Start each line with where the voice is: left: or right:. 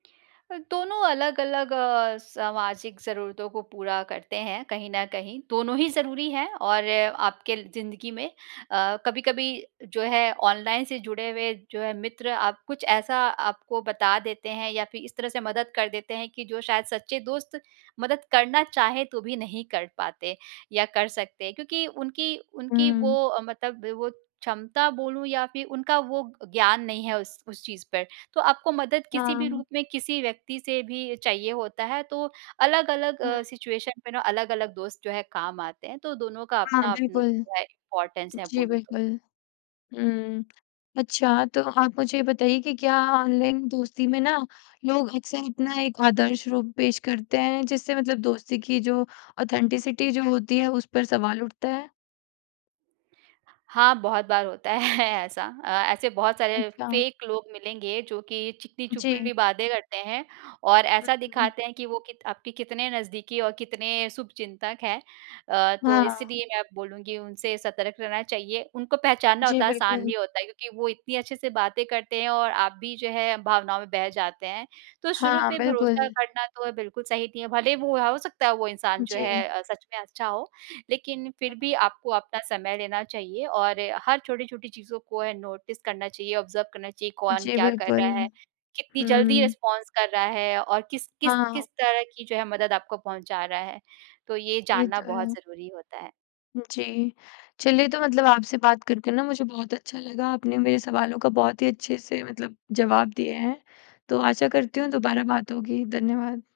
right: दोनों अलग-अलग अ, सामाजिक ज़रूरतों को पूरा करते हैं, कहीं न कहीं दोनों ही ज़रूरी हैं और आपके ज़िंदगी में अ, कभी-कभी जो है ऑनलाइन से जुड़े हुए जो है मित्र आप कुछ ऐसा आपको बता देते हैं या फिर इस तरह से मदद कर देते हैं कि जो शायद सच्चे दोस्त मदद करना चाहे तो भी नहीं कर पाते या कर सकते हैं क्योंकि उनकी उनकी
left: हुँ।
right: वो मतलब वो क्षमता बोलूँ या फिर उनका वो ज्ञान नहीं है उस उस चीज़ पर तो आपको मदद किसी भी
left: हाँ।
right: रूप में, किसी व्यक्ति से भी चाहिए होता है तो अलग-अलग अ,
left: हुँ।
right: सिचुएशन पे ना अलग-अलग दोस्त जो है, काम आते हैं तो दोनों का
left: हाँ,
right: अपना-अपना
left: बिल्कुल।
right: जो है इम्पोर्टेंस है,
left: जी,
right: बोलूँ तो।
left: बिल्कुल। हुँ, अच्छा तो आप मुझे ये बताइए कि क्या ऑनलाइन दोस्ती में ना, लोग अक्सर अपना एक आदर्श रूप पेश करते हैं जिससे मतलब दोस्ती की जो ऑथेंटिसिटी जो होती है, उस पर सवाल उठता है?
right: हाँ, बहुत बार होता है ऐसा। अ, ऐसे बहुत सारे
left: अच्छा।
right: फेक लोग मिलेंगे जो कि चिकनी
left: जी।
right: चुपड़ी बातें करते हैं और
left: उ,
right: ऐसा
left: हुँ।
right: दिखाते हैं कि वो कीत आपके कितने नज़दीकी और कितने शुभचिंतक हैं। अ, तो
left: हाँ।
right: इसीलिए मैं बोलूँगी उनसे सतर्क रहना चाहिए, उनको पहचानना
left: जी,
right: उतना आसान
left: बिल्कुल।
right: नहीं होता है क्योंकि वो इतनी अच्छे से बातें करते हैं और आप भी जो है भावनाओं में बह जाते हैं, तो शुरू
left: हाँ,
right: पे भरोसा
left: बिल्कुल।
right: करना तो बिल्कुल सही नहीं है। भले ही वो हो सकता है वो इंसान जो
left: जी।
right: है, सच में अच्छा हो, लेकिन फिर भी
left: हुँ।
right: आपको अपना समय लेना चाहिए और हर छोटी-छोटी चीज़ों को नोटिस करना चाहिए, ऑब्जर्व करना चाहिए। कौन
left: जी,
right: क्या कर रहा
left: बिल्कुल।
right: है, कितनी जल्दी
left: हुँ।
right: रिस्पॉन्स कर रहा है और किस किस
left: हाँ।
right: किस तरह की जो है, मदद आपको पहुँचा रहा है। तो ये
left: ये
right: जानना
left: तो
right: बहुत
left: है।
right: ज़रूरी होता है।
left: जी, चलिए तो मतलब आपसे बात करके ना मुझे बहुत अच्छा लगा। आपने मेरे सवालों का बहुत ही अच्छे से मतलब जवाब दिए हैं, तो आशा करती हूँ दोबारा बात होगी। धन्यवाद।